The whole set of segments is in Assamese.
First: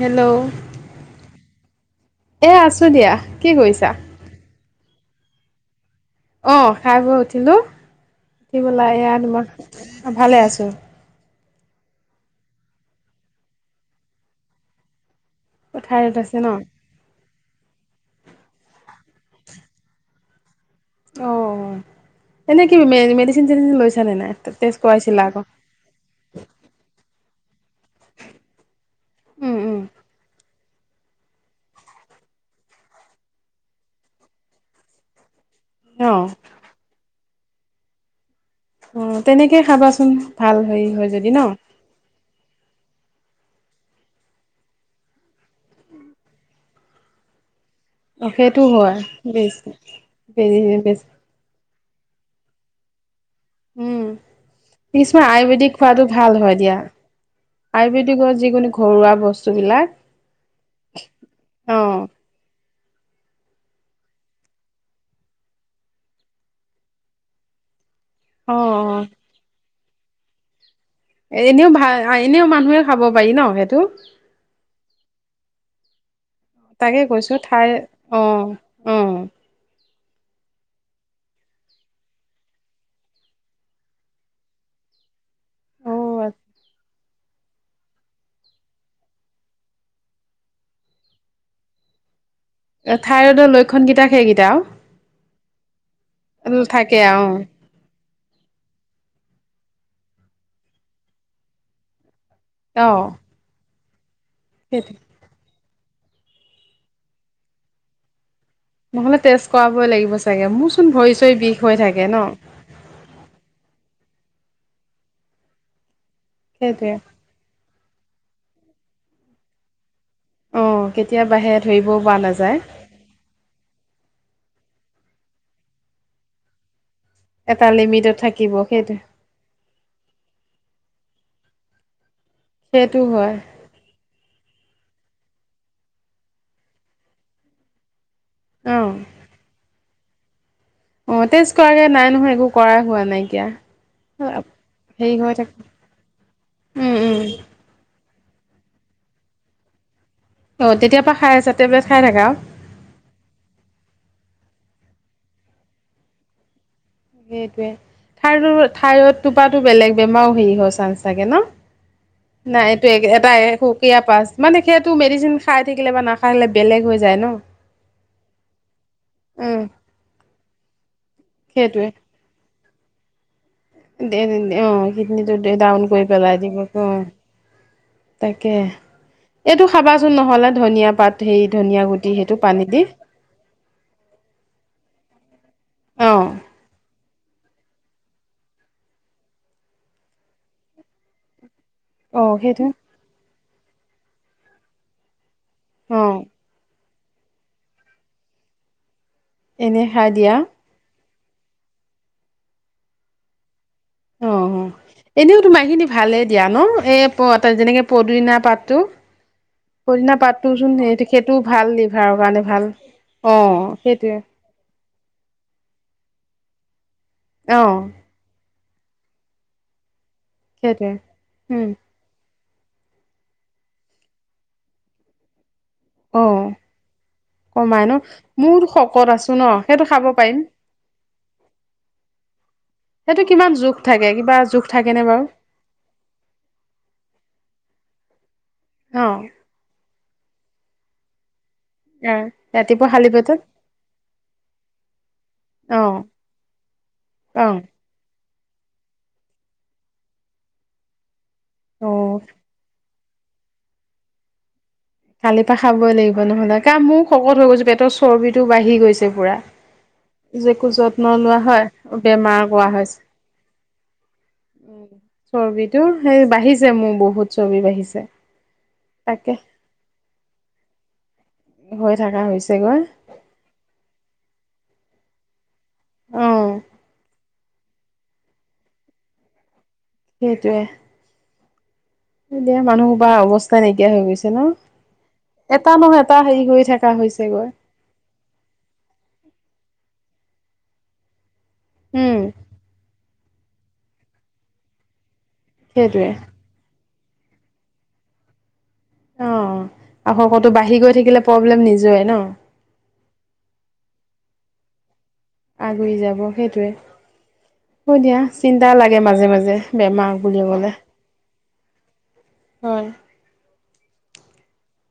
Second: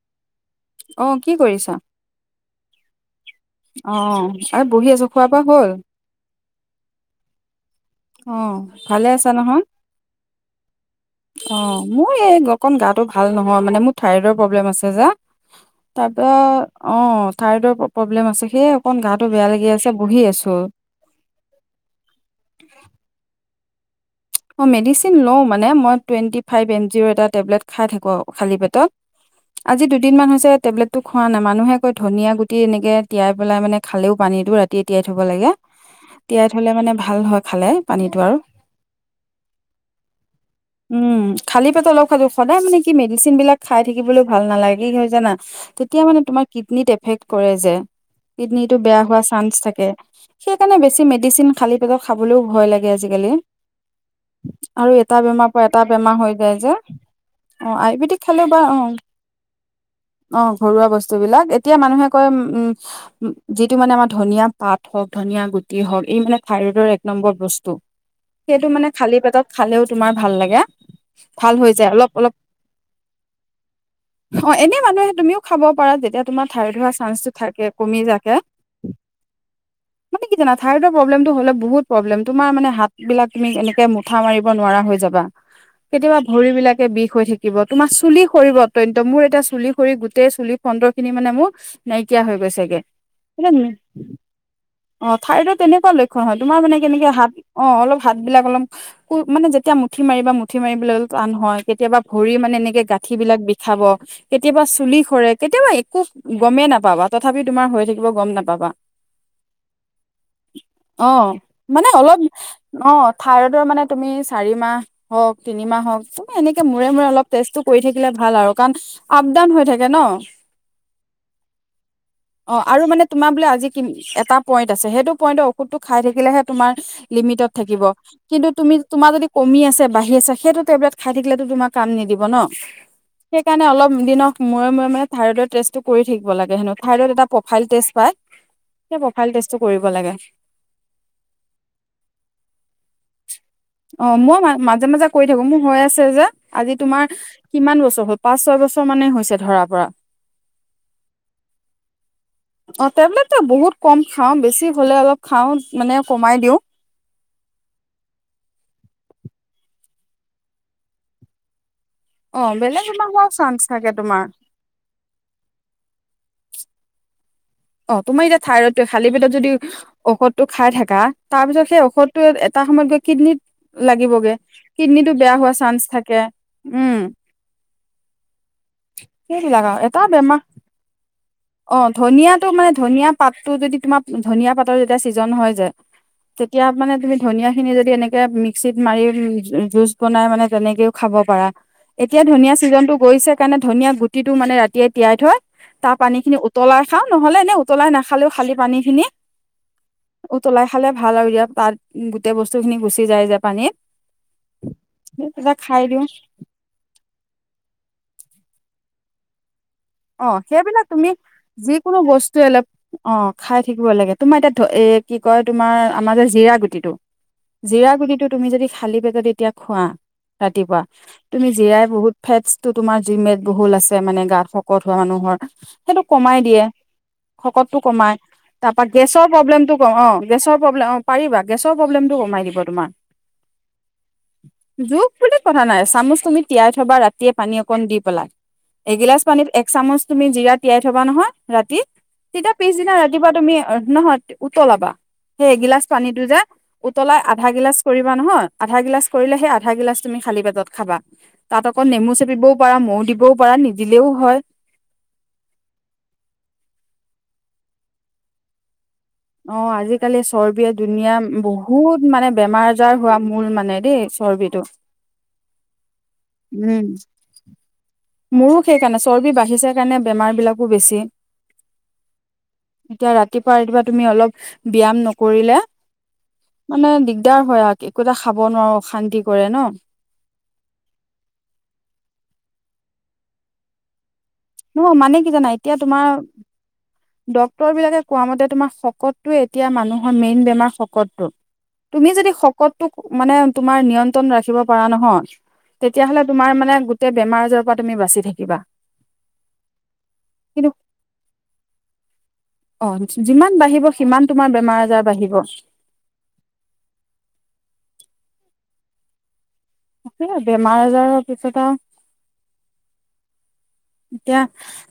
হেল্ল' অ কি এ আছ চ দিয়া কি কৰিছা অঁ। আৰু বহি আছো খোৱা বোৱা হ'ল? অ খাই বৈ উঠিলো। অ উঠিবলা ভালে এয়া তোমাৰ ভালে আছো। অঁ মোৰ এই অকণ গাটো ভাল নহয় মানে মোৰ থাইৰইডৰ প্ৰব্লেম আছে যো। থাইৰড তাৰপা আছে ন অঁ থাইৰডৰ প্ৰব্লেম আছে সেই অকন গাটো বেয়া লাগি আছে বহি আছো। অঁ এনে কি মেডিচিন [unintelligible] অ টেষ্ট মেডিচিন কৰাইছিলা আকৌ লও মানে মই টুৱেন্টি ফাইভ য়ামজ এটা টেবলেট খাই থাকো মানে খালী পেটত উম উম আজি দুদিন মান হৈছে টেবলেটটো খোৱা নাই মানুহে ক ধনা গুটি এনেকে তিয়াইেলাই মানে খালেও পানীটো ৰাতি তিয়াই থব লাগে। অ তিয়াই থলে মানে ভাল হয়। খালে পানীটো আৰু অঁ তেনেকেই খাবাচোন ভাল হেৰি হয় উম, যদি ন। খালী পেটত অলপ খালো সদায় মানে কি মেডিচিন বিলাক খাই থাকিবলৈ ভাল নালাগে কি হয় জানা তেতিয়া মানে তোমাৰ কিডনীত এফেক্ট কৰে যে। অ সেইটো কিডনীটো হয় বেয়া হোৱা চান্স বেছ থাকে সেইকাৰণে বেছ বেছি মেডিচিন খালি [unintelligible] খাবলৈও ভয় লাগে আজিকালি। উম আৰু এটা কিছুমান বেমাৰ পৰা আয়ুৰ্বেদিক এটা খোৱাটো বেমাৰ ভাল হৈ যায় হয় যে দিয়া অ' আয়ুৰ্বেদিক আয়ুৰ্বেদিকৰ খালে বা যিকোনো অ' ঘৰুৱা বস্তুবিলাক অ' ঘৰুৱা বস্তু বিলাক এতিয়া অ মানুহে কয় উম যিটো মানে আমাৰ ধনিয় পাত হওক ধনিয় গুটি হওক এই মানে থাইৰডৰ এক নম্বৰ বস্তু। অ সেইটো মানে খালি পেটত খালেও তোমাৰ ভাল লাগে। এ এনেও হৈ যায় ভাল অলপ অলপ এনেও মানুহে খাব পাৰি ন সেইটো? অ এনেই মানুহে তুমিও খাব [unintelligible] তোমাৰ থাইৰড হোৱা তাকে চান্সটো গৈছো থাকে ঠাই কমি থাকে অঁ অঁ মানে কি জানা থাইৰয়ড প্ৰব্লেমটো হ'লে বহুত প্ৰব্লেম তোমাৰ মানে হাত বিলাক তুমি এনেকে মুঠা মাৰিব নোৱাৰা হৈ যাবা। কেতিয়াবা ভৰিবলাকে বিষ হৈ থাকিব তোমাৰ চুলি সৰিবতয়ন্ত মোৰ এটা চুলি সৰি গোটেই চুলি খন্দৰ খিনি মানে মোৰ নাইকিয়া [unintelligible] হয় গৈছেগে অ থাইৰইডৰ লক্ষণ কেইটা সেইকেইটা অঁ ঠাইডৰ তেনেকুৱা লক্ষণ হয় আৰু তোমাৰ মানে থাকে কেনেকে আৰু হাত অলপ হাতবিলাক অলপ ক মানে যেতিয়া মুঠি মাৰিব বা মুঠি মাৰিবলৈ অ টান হয় কেতিয়াবা ভৰি মানে এনেকে অ গাঁঠি বিলাক বিষাব। [inaudible] কেতিয়াবা সেইটো চুলি সৰে কেতিয়াবা খুব গমেই নাপাবা তথাপি তোমাৰ হৈ থাকিব গম নাপা নহ'লে তেজ কৰাবই লাগিব চাগে মোৰচোন অ ভৰি চৰি বিষ হৈ মানে থাকে অলপ ন অ থাৰডৰ মানে তুমি চাৰি মাহ হওক তিনিমাহ হওক এনেক মৰে সেইটোৱে মৰে অলপ তেষ্টো কৰি থাকিলে ভাল আৰু কাৰণ আপ ডাউন হৈ থাকে ন অ কেতিয়া বাঢ়ে ধৰিবও পৰা নাযায় অ আৰু মানে তোমাৰ বোলে আজি কি এটা পইণ্ট আছে সেইটো পইণ্টৰ ঔষধটো খাই থাকিলেহে তোমাৰ লিমিটত এটা থাকিব। লিমিটত কিন্তু থাকিব তুমি সেইটো তোমাৰ যদি কমি আছে বাঢ়ি আছে সেইটো টেবলেট খাই থাকিলেতো তোমাৰ কাম নিদিব। সেইটো হয় সেইকাৰনে অলপ দিনৰ মূৰে মূৰে থাইৰডৰ টেষ্ট কৰি থাকিব লাগে হেনো থাইৰৰ্ড এটা প্ৰফাইল টেষ্ট পায় অ প্ৰফাইল টেষ্টটো কৰিব কলা [unintelligible] অ টেষ্ট কৰাগে নাই নহয় একো কৰাই হোৱা নাইকিয়া অ মই মাজে মাজে হেৰি কৈ থাকো থাকে মোৰ হৈ আছে যে আজি উম তোমাৰ উম কিমান বছৰ হল। পাঁচ ছয় বছৰ মানে হৈছে ধৰা কৰা। অ তেতিয়াৰ পৰা খাই আছা টেবলেট খাই থাকা অ টেবলেটটো বহুত কম খাওঁ বেছি হ'লে অলপ খাওঁ মানে কমাই দিওঁ সেইটোৱে থাইৰইডটোৰ পৰাটো বেলেগ বেমাৰও হেৰি হয় চাগে ন অ নাই বেলেগ এইটো বেমাৰ হোৱাৰ এটা চান্স থাকে সুকীয়া তোমাৰ পাছ মানে সেইটো মেডিচিন খাই থাকিলে বা নাখ [unintelligible] বেলেগ হৈ যায় ন অ তোমাৰ এতিয়া থাইৰইড খালী পেটত যদি উম ঔষধ তো খাই থাকা- তাৰ পিছত সেই সেইটোৱে ঔষধটো এটা সময়ত গৈ কিডনীত লাগিবগে অ কিডনীটো বেয়া হোৱা চান্স ডাউন কৰি থাকে পেলাই দিব অ উম তাকে এইটো সেইবিলাক আৰু এটা খাবাচোন বেমাৰ নহ'লে ধনিয়া পাত হে অ ধনিয়া গুটি সেইটো ধনিয়াটো পানী মানে দি ধনিয়া পাতটো যদি তোমাৰ ধনিয়া পাতৰ যেতিয়া চিজন হয় যে অ তেতিয়া মানে তুমি ধনিয়া ধনিয়া খিনি যদি এনেকে মিক্সিত মাৰি জুচ বনাই মানে তেনেকেও খাব পাৰা। অ এতিয়া ধুনীয়া সেইটো ছিজনটো গৈছে সেইকাৰণে ধনিয়া গুটিটো মানে ৰাতিয়ে তিয়াই থয় তাৰ অ পানী খিনি উতলা- নহ'লে এনে উতলাই নাখালেও খালি পানী খিনি এনে খাই দিয়া উতলাই খালে ভাল আৰু ইয়াৰ পাত গোটেই বস্তু খিনি গুচি যায় যে পানীত অ এনেও তো তেতিয়া খাই মাহখিনি দিওঁ ভালে দিয়া ন এ যেনেকে পদিনা পাত টো অ সেইবিলাক তুমি যিকোনো লিভাৰৰ বস্তুৱে কাৰণে ভাল। অলপ অ খাই থাকিব লাগে তোমাৰ এতিয়া ধ এ কি কয় তোমাৰ আমাৰ যে জিৰা গুটিটো অ', জিৰা গুটিটো তুমি যদি খালি পেটত এতিয়া খোৱা। ৰাতিপুৱা, সেইটোৱে। তুমি উম, জিৰাই বহুত ফেটচটো তোমাৰ জিমেট বহুল আছে মানে গাত শ [unintelligible] সেইটো কমাই অ', দিয়ে শকতটো ন কমাই মোৰ তাৰ পৰা শকত গেছৰ আছো ন প্ৰব্লেমটো সেইটো খাব অ পাৰিম। গেছৰ প্ৰব্লেম অ পাৰিবা গেছৰ প্ৰব্লেমটো কমাই দিব তোমাৰ, সেইটো কিমান জোখ থাকে কিবা থাকেনে জোখ বাৰু বুলি কথা নাই চামুচ তুমি তিয়াই থবা ৰাতিয়ে পানী অকণ দি পেলা অ', এগিলাচ পানীত এক চামুচ তুমি জিৰা তিয়াই থবা নহয়। ৰাতি অ', তেতিয়া পিছদিনা খালী ৰাতিপুৱা পেটত তুমি নহয় উতলাবা সেই এগিলাচ অ', পানীটো যে উতলাই আধা অ', গিলাচ কৰিবা নহয় আধা গিলাচ কৰিলেহে আধা গিলাচ তুমি খালি পেটত খাবা। তাত অকণ নেমু অ', চেপিবোও পাৰা মৌ দিব ও পাৰা নিদিলেও হয়। কালিৰ পৰা খাবই লাগিব নহ'লে কা মইয়ো শকত হৈ গৈছো পেটৰ চৰ্বিটো বাঢ়ি গৈছে। পুৰা অ আজিকালি যে একো চৰ্বিয়ে যত্ন দুুনীয়া লোৱা বহুত হয় মানে বেমাৰ কৰা আজাৰ হৈছে, হোৱা মূল মানে দেই চৰ্বিটো উম চৰ্বিটো সেই বাঢ়িছে উম মোৰ বহুত চৰ্বি বাঢ়িছে। মোৰো সেইকাৰণে চৰ্বি তাকে। বাঢ়িছে কাৰণে বেমাৰ বিলাকো বেছি। হৈ থকা হৈছেগৈ এতিয়া ৰাতিপুৱা ৰাতিপুৱা তুমি অলপ ব্যায়াম নকৰিলে অ মানে দিগদাৰ হয় আৰু একো এটা খাব নোৱাৰো অশান্তি কৰে ন। সেইটোৱে। দুনীয়াৰ মানুহ সোপা অৱস্থাই নাইকিয়া হৈ গৈছে। মানে কি জানা ন এতিয়া এটা তোমাৰ নহয় এটা হেৰি হৈ থকা হৈছে। ডক্তৰ বিলাকে কোৱা মতে তোমাৰ শকতটোৱে এতিয়া। মানুহৰ মেইন বেমাৰ শকতটো। তুমি উম যদি শকতটোক মানে তোমাৰ নিয়ন্ত্ৰণ ৰাখিব পাৰা নহয়। তেতিয়া সেইটোৱে হ'লে তোমাৰ মানে গো তেই বেমাৰ আজাৰৰ পৰা তুমি বাচি থাকা অ আৰু শকতটো বাঢ়ি গৈ থাকিলে প্ৰব্লেম নি জৰেই ন অ যিমান বাঢ়িব সিমান তোমাৰ বেমাৰ আজাৰ বাঢ়িব আগুৰি যাব সেইটোৱে কৈ দিয়া। চিন্তা লাগে মাজে মাজে। বেমাৰ সেয়া বুলি ক'লে বেমাৰ আজাৰৰ পিছত আৰু। হয় এতিয়া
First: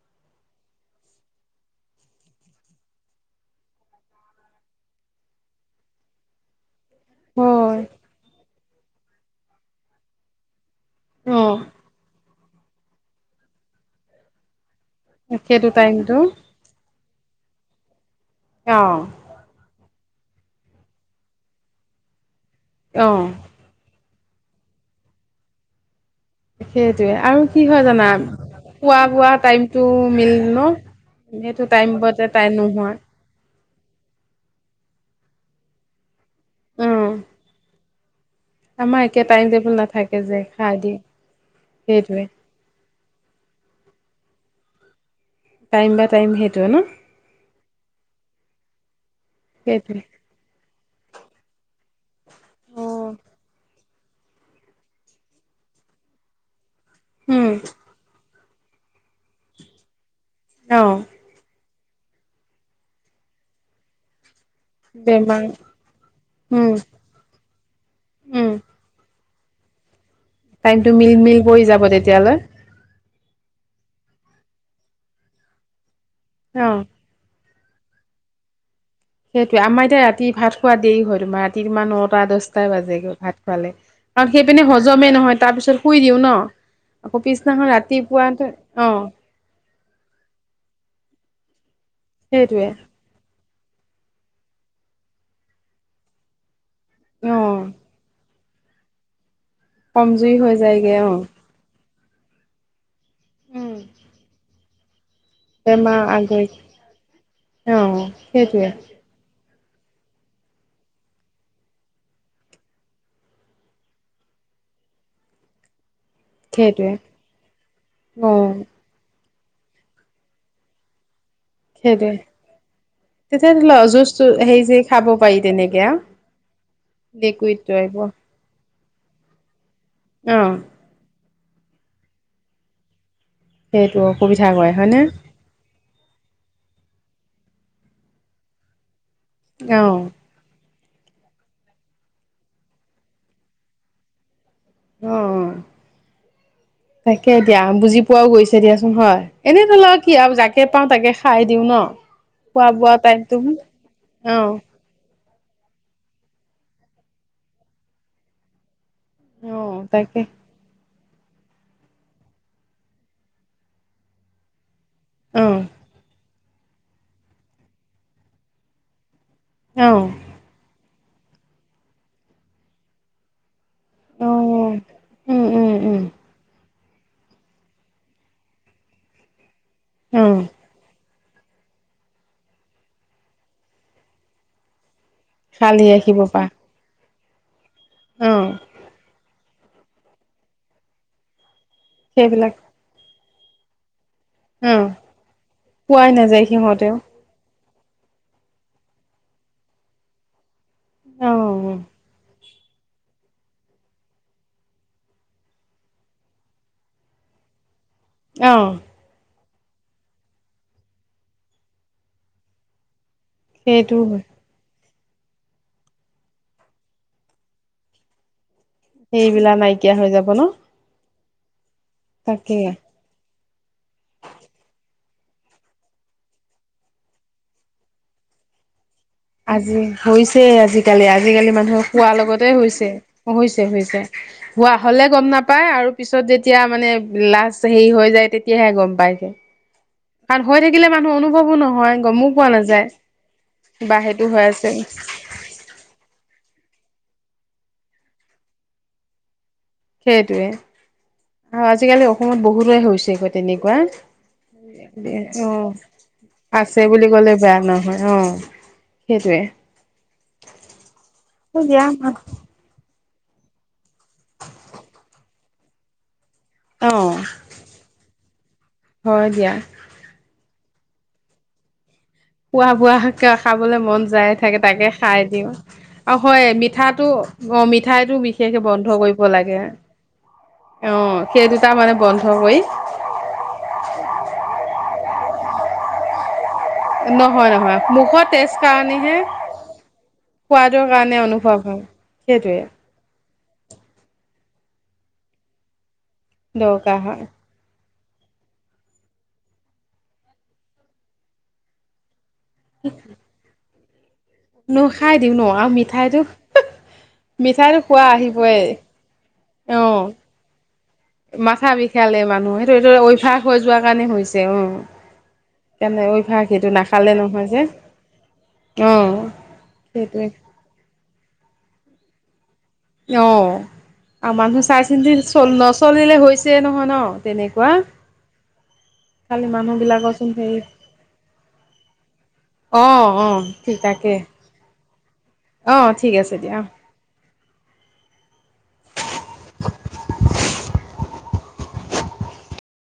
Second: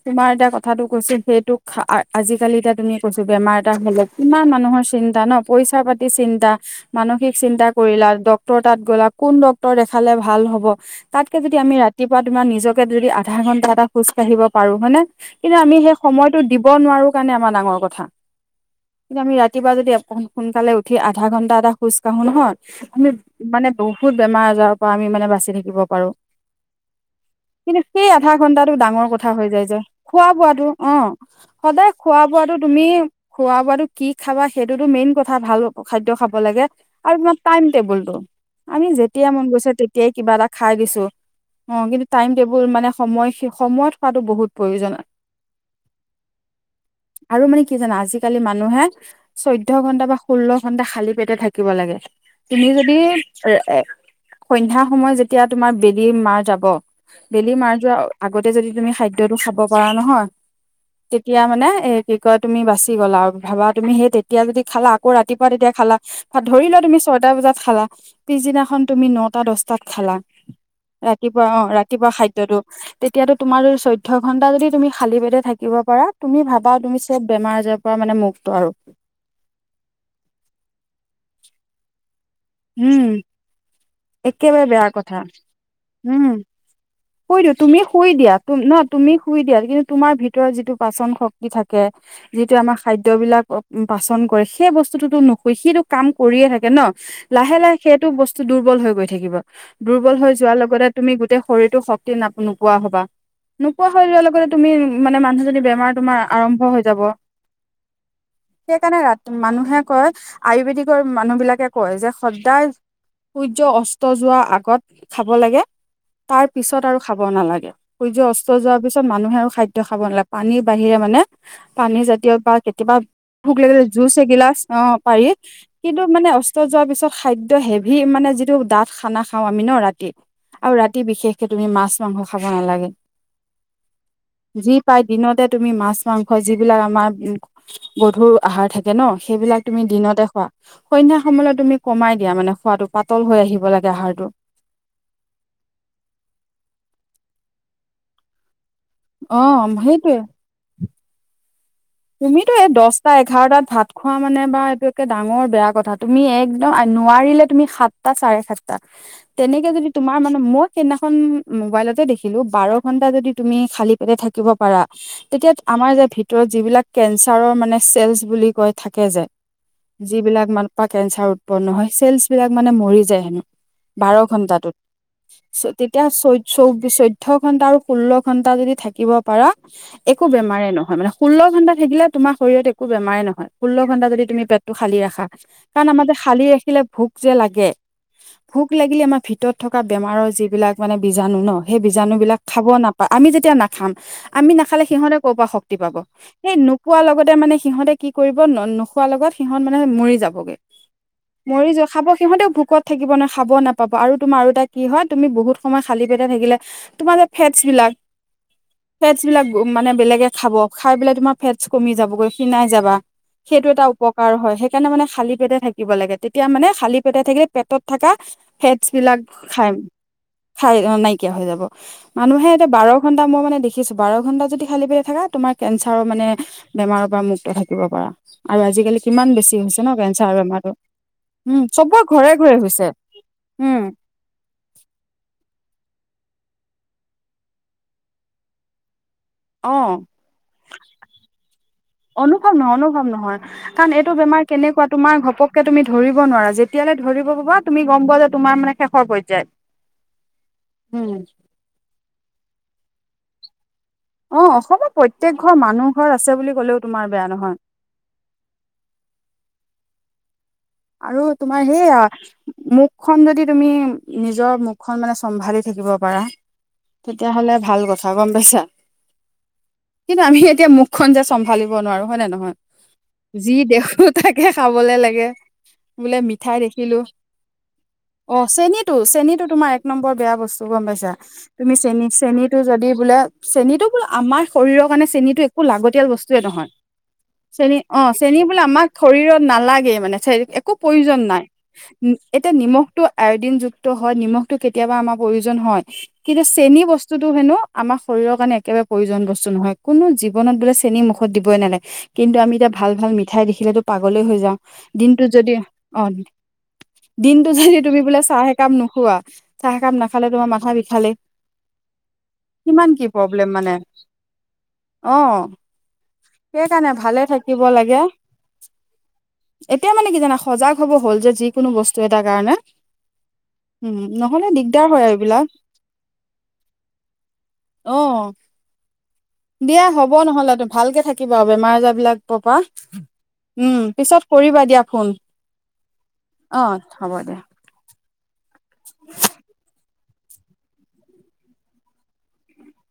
তোমাৰ এতিয়া কথাটো কৈছো সেইটোক আ আজিকালি এতিয়া তুমি কৈছো বেমাৰ এটা হলে কিমান মানুহৰ চিন্তা ন পইচা পাতি চিন্তা। মানসিক চিন্তা হয় কৰিলা ডক্তৰ তাত গ'লা। কোন ডক্তৰ দেখালে ভাল হ'ব। তাতকে অ যদি আমি ৰাতিপুৱা তোমাৰ নিজক যদি আধা ঘণ্টা এটা। খোজ কাঢ়িব পাৰো। হয়নে কিন্তু সেইটো আমি সেই টাইমটো সময়তো দিব নোৱাৰো সেই কাৰণে আমাৰ ডাঙৰ কথা। অ কিন্তু আমি ৰাতিপুৱা যদি এ। সোন সোনকালে উঠি আধা ঘণ্টা এটা খোজকাঢ়ো নহয়। আমি অ মানে বহুত। বহুত বেমাৰ আজাৰৰ পৰা আমি মানে বাচি থাকিব পাৰো। সেইটোৱে আৰু কি কিন্তু হয় সেই জানা। আধা ঘন্টাটো খোৱা ডাঙৰ কথা বোৱা হৈ যায় যে টাইমটো খোৱা মিল ন বোৱাটো অ সেইটো সদায় খোৱা টাইমতে তাই বোৱাটো তুমি। নোহোৱা খোৱা বোৱাটো কি খাবা সেইটোতো মেইন কথা ভাল খাদ্য খাব। লাগে উম আৰু তোমাক টাইম টেবুল। অ। আমি আমাৰ একে যেতিয়াই মন টাইম গৈছে টেবুল তেতিয়াই নাথাকে কিবা যে এটা খাই দিয়ে দিছো অ কিন্তু সেইটোৱে টাইম টেবুল মানে সময়। সময়ত শুৱাটো বহুত প্ৰয়োজন। টাইম বা টাইম সেইটো ন। আৰু মানে কি জানা আজিকালি মানুহে। চৈধ্য সেইটোৱে ঘণ্টা বা ষোল্ল। ঘণ্টা খালী পেটে থাকিব লাগে। তুমি যদি এ এ। সন্ধ্যা সময়ত যেতিয়া তোমাৰ বেলি মাৰ যাব উম বেলি মাৰ মোৱা অ। আগতে যদি তুমি খাদ্যটো খাব পাৰা নহয়। অ তেতিয়া মানে। এ কি কয় তুমি বাচি গ'লা আৰু ভাবা তুমি সেই তে। এতিয়া যদি খালা আকৌ বেমাৰ ৰাতিপুৱা তেতিয়া যদি খালা আকৌ ৰাতিপুৱা যদি খালা বা ধৰি উম লোৱা তুমি ছয়টা বজাত খালা উম পিছদিনাখন তুমি নট। নটা দচটাত খালা। টাইমটো মিল মিল ৰাতিপুৱা অ হৈ যাব ৰাতিপুৱা তেতিয়ালৈ। খাদ্যটো তেতিয়াতো তোমাৰ চৈধ্য ঘণ্টা যদি তুমি খালী পেটে থাকিব পাৰা। তুমি অ ভাবা তুমি চব বেমাৰত। যে তই মানে মুক্ত আৰু, সেইটোয়ে আমাৰ এতিয়া ৰাতি ভাত খোৱা দেৰি হয়, ৰাতি তোমাৰ ৰাতি মানত। টা দশটাই উম বাজেগৈ ভাত খোৱালে, কাৰণ একেবাৰে সেইপিনে বেয়া হজমে কথা নহয় তাৰ পিছত শুই দিওঁ উম ন। আকৌ শুই দি পিছদিনাখন তুমি শুই ৰাতিপুৱা দিয়া ন অ তুমি শুই দিয়া কিন্তু তোমাৰ ভিতৰৰ যিটো পাচন শক্তি দি থাক। কে, যিটো সেইটোৱে আমাৰ খাদ্যবিলাকক উ পাচন কৰে, সেই বস্তুটো টো নোশোৱে, সিটো কাম কৰিয়ে থাকে। ন, অ লাহে লাহে সেইটো বস্তু টো দুৰ্বল হৈ গৈ থাকিব। দুৰ্বল হৈ কমজুৰি যোৱাৰ লগতে যায়গে অ তুমি গোটেই শৰীৰতো শক তি না নোপোৱা হবা, উম নোপোৱাহৈ ৰল লগত তুমি মানে মানুহজনী বেমাৰ তোমাৰ আৰম্ভ হৈ যাব, অ সেইটোৱে সেইকাৰণে ৰাতি মানুহ মানুহে কয় আয়ুৰ্বেদিকৰ মানুহ বিলাকে কয় যে সদায় সূৰ্য অস্ত যোৱাৰ আগত খাব লাগে, তাৰ পিছত সেইটোৱে আৰু খাব নালাগে, সূৰ্য অস্ত অ', যোৱাৰ পিছত মানুহে আও খাদ্য খাব নালাগে, পানীৰ বাহিৰে মানে পানী সেইটোৱে জাতীয় বা কেতিয়াবা তেতিয়া ভোক ধৰি লাগিল লও জুচ জুচটো এগিলাচ হেৰি অ চেৰি খাব পাৰি তেনেকে আও। কিন্তু মানে অস্ত যোৱাৰ পিছত খাদ্য লিকুইডটো হেভি আহিব মানে যিটো দাঁত খানা খাওঁ আমি ন ৰাত ই অ', আৰু ৰাতি বিশেষ কে তুমি মাছ মাংস খাব নালাগে, সেইটো অসুবিধা যি কৰে পাই হয়নে? দিনতে তুমি মাছ মাংস যিবিলাক আমাৰ উম গধুৰ আহাৰ থাকে ন, সেইবিলাক তুমি অ', দিনতে খোৱা সন্ধ্যা সময়লৈ তুমি কমাই দিয়া মানে খোৱাটো পাতল হৈ আহিব লাগে আহাৰটো। অ'। তাকে দিয়া বুজি পোৱাও গৈছে। দিয়াচোন হয় অ এনেই টো ধৰা কি আৰু জাকে পাওঁ তাকে খাই দিওঁ ন, তুমিটো খোৱা এই বোৱা দহটা টাইমটো এঘাৰটাত ভাত খোৱা মানে অ', বা এইতো একে ডাঙৰ বেয়া কথা, তুমি একদম নোৱাৰিলে তুমি সাতটা চাৰে সাতটা তেনেকে অ', যদি তোমাৰ তাকে মানে মই মোবাইলতে দেখিলো বাৰ ঘন্টা যদি তুমি খালি পেটে থাকিব পাৰা তেতিয়া অ', আমাৰ যে ভিত যিবিলাক কেঞ্চাৰৰ মানে চেলচ বুলি কৈ থাকে যে অ', যিবিলাক মান পাক কেঞ্চাৰ উৎপন্ন হয় চেলচছ বিলাক মানে মৰি যায় হেনো। বাৰ অ', ঘন্টাটো উম, উম, উম, তেতিয়া চৈধ চৌ চৈধ্য ঘন্টা আৰু ষোল্ল ঘন্টা যদি থাকিব পাৰা একো অ', বেমাৰে নহয় মানে ষোল্ল ঘণ্টা থাকিলে তোমাৰ শৰীৰত একো বেমাৰে নহয়, ষোল্ল ঘণ্টা যদি তুমি পেটটো খালি ৰাখা। খালি কাৰণ আমাৰ যে ৰাখিব খালি পাৰা ৰাখিলে ভোক যে লাগে। অ', ভোক লাগিলে আমাৰ ভিতৰত থকা বেমাৰৰ যিবিলাক মানে বীজাণু ন সেই বীজাণু বিলাক সেইবিলাক খাব নাপায় আমি যেতিয়া নাখাম আমি নাখালে অ', সিহঁতে ক'ৰ পৰা শক্তি পাব। পোৱাই নাযায় সিহঁতেও নোপোৱাৰ লগতে মানে সিহঁতে কি কৰিব ন- নোখোৱাৰ লগত সিহঁত মানে মৰি যাবগৈ। মৰি অ', যাব খাব সিহঁতেও ভোক ভোকত থাকিব ন খাব নাপাব আৰু তোমাৰ আৰু এটা কি হয় তুমি বহুত সময় খালী পেটে থাকিলে তোমাৰ যে ফেটছ বিলাক অ', ফেটচ্ বিলাক মানে বেলেগে খাব, খাই পেলাই তোমাক ফেটচ কমি যাবগৈ খিনাই যাবা। সেইটো এটা উপকাৰ হয়। সেইকাৰণে মানে খালী পেটে থাকিব লাগে তেতিয়া মানে খালী পেটে থাকিলে পেটত থাকা ফেটছ বিলাক সেইবিলাক খাই, নাইকিয়া হৈ যাব ন খাই [unintelligible] নাইকীয়া হৈ যাব মানুহে তাকে এতিয়া বাৰ ঘন্টা মই মানে দেখিছো বাৰ ঘণ্টা যদি খালী পেটে থাকা তোমাৰ কেঞ্চাৰৰ মানে বেমাৰৰ পৰা মুক্ত থাকিব পাৰা আৰু আজিকালি কিমান বেছি আজি ন কেঞ্চাৰ হৈছে বেমাৰটো আজিকালি আজিকালি উম মানুহৰ চবৰ শুৱোৰ ঘৰে লগতে ঘৰে হৈছে হৈছে উম হৈছে হোৱা হলে গম নাপায় আৰু পিছত যেতিয়া মানে লাষ্ট হেৰি হৈ যায় তেতিয়াহে গম পাই অ নহয় গমো পোৱা অনুভৱ নহয় নাযায় অনুভৱ নহয় বা কাৰণ এইটো সেইটো হৈ বেমাৰ আছে কেনেকুৱা তোমাৰ ঘপককে তুমি ধৰিব নোৱাৰা যে তেতিয়ালৈ ধৰিব পাবা তুমি গম পোৱা যে তোমাৰ মানে শেষ পৰ্যায়ত সেইটোৱে আৰু আজিকালি অসমত বহুত বহুতে হৈছেগৈ তেনেকুৱা অ অসমৰ প্ৰত্যেক অ ঘৰ মানুহ ঘৰ বুলি ক'লেও আছে তোমাৰ বুলি কলে বেয়া নহয় আহ সেইটোৱে আৰু তোমাৰ দিয়া সেইয়া মোক মুখন যদি তুমি নিজৰ মুখখন মানে চম্ভালি থাকিব পাৰা অ তেতিয়াহ'লে ভাল কথা গম পাইছা হয় দিয়া কিন্তু আমি এতিয়া মুখখন যে চম্ভালিব নোৱাৰো হয় নে নহয় খোৱা বোৱাাকে যি খাবলৈ দেখো মন যায় থাকে তাকে খাবলে লাগে খাই দিওঁ আৰু বোলে হয় মিঠাই দেখিলো মিঠাটো অ মিঠাইটো অ বিশেষকে বন্ধ চেনীটো কৰিব চেনীটো লাগে তোমাৰ এক নম্বৰ বেয়া বস্তু গম অ পাইছা সেই দুটা তুমি মানে চেন বন্ধ চেনীটো কৰি যদি বোলে চেনীটো বোলে আমাৰ শৰীৰৰ কাৰে চেনীটো একো লাগতিয়াল বস্তুৱে নহয় নহয় চেনী নহয় অ মুখৰ চেনী টেষ্ট বোলে আমাক কাৰণেহে শৰীৰত নালাগে মানে চ একো সোৱাদৰ কাৰণে প্ৰয়োজন নাই অনুভৱ হয় এতিয়া সেইটোৱে নিমখটো আয়ডিনযুক্ত হয় নিমখটো কেতিয়াবা আমাৰ প্ৰয়োজন হয় কিন্তু চেনী দৰকাৰ হয় বস্তুতটো হেনো আমাৰ শৰীৰৰ কাৰণে একেবাৰে প্ৰয়োজন বস্তু নহয় কোনো জীৱনত বোলে চেননি মুখত দিবই নালাগে কিন্তু আমি এতিয়া ভাল মিঠাই দেখিলেতো পাগলে হৈ যাওঁ নো খাই দিওঁ ন আৰু অ মিঠাইটো দিনতটো যদি মিঠাইটো তুমি খোৱা বোলে চাহ স আহিবই একাম নোখোৱা চাহ অ সকাম নাখালে তোমাৰ ম [unintelligible] মাথা বিষালে মানুহ সেইটো এইটো কি অভ্যাস প্ৰব্লেম হৈ মানে যোৱা কাৰণে হৈছে উ অ কেনে অস সেইকাৰণে ভালে থাকিব লাগে অ এতিয়া মানে কি সেইটোৱে জানে সজাগ হব হ'ল যে যি কোনো বস্তু এটাৰ কাৰণে অ উম আৰু নহলে মানুহ দিগদাৰ চাই হয় চিন্ত এইবিলাক চল নচলিলে হৈছে নহয় ন তেনেকুৱা অ খালি মানুহবিলাকৰচোন হেৰি কিবা বেমাৰ আজাৰ বিলাক পপা, অ', অ', ঠিক উম তাকে পিছত কৰিবা দিয়া ফোন, অ', ঠিক আছে দিয়া অ', হ'ব। [unintelligible]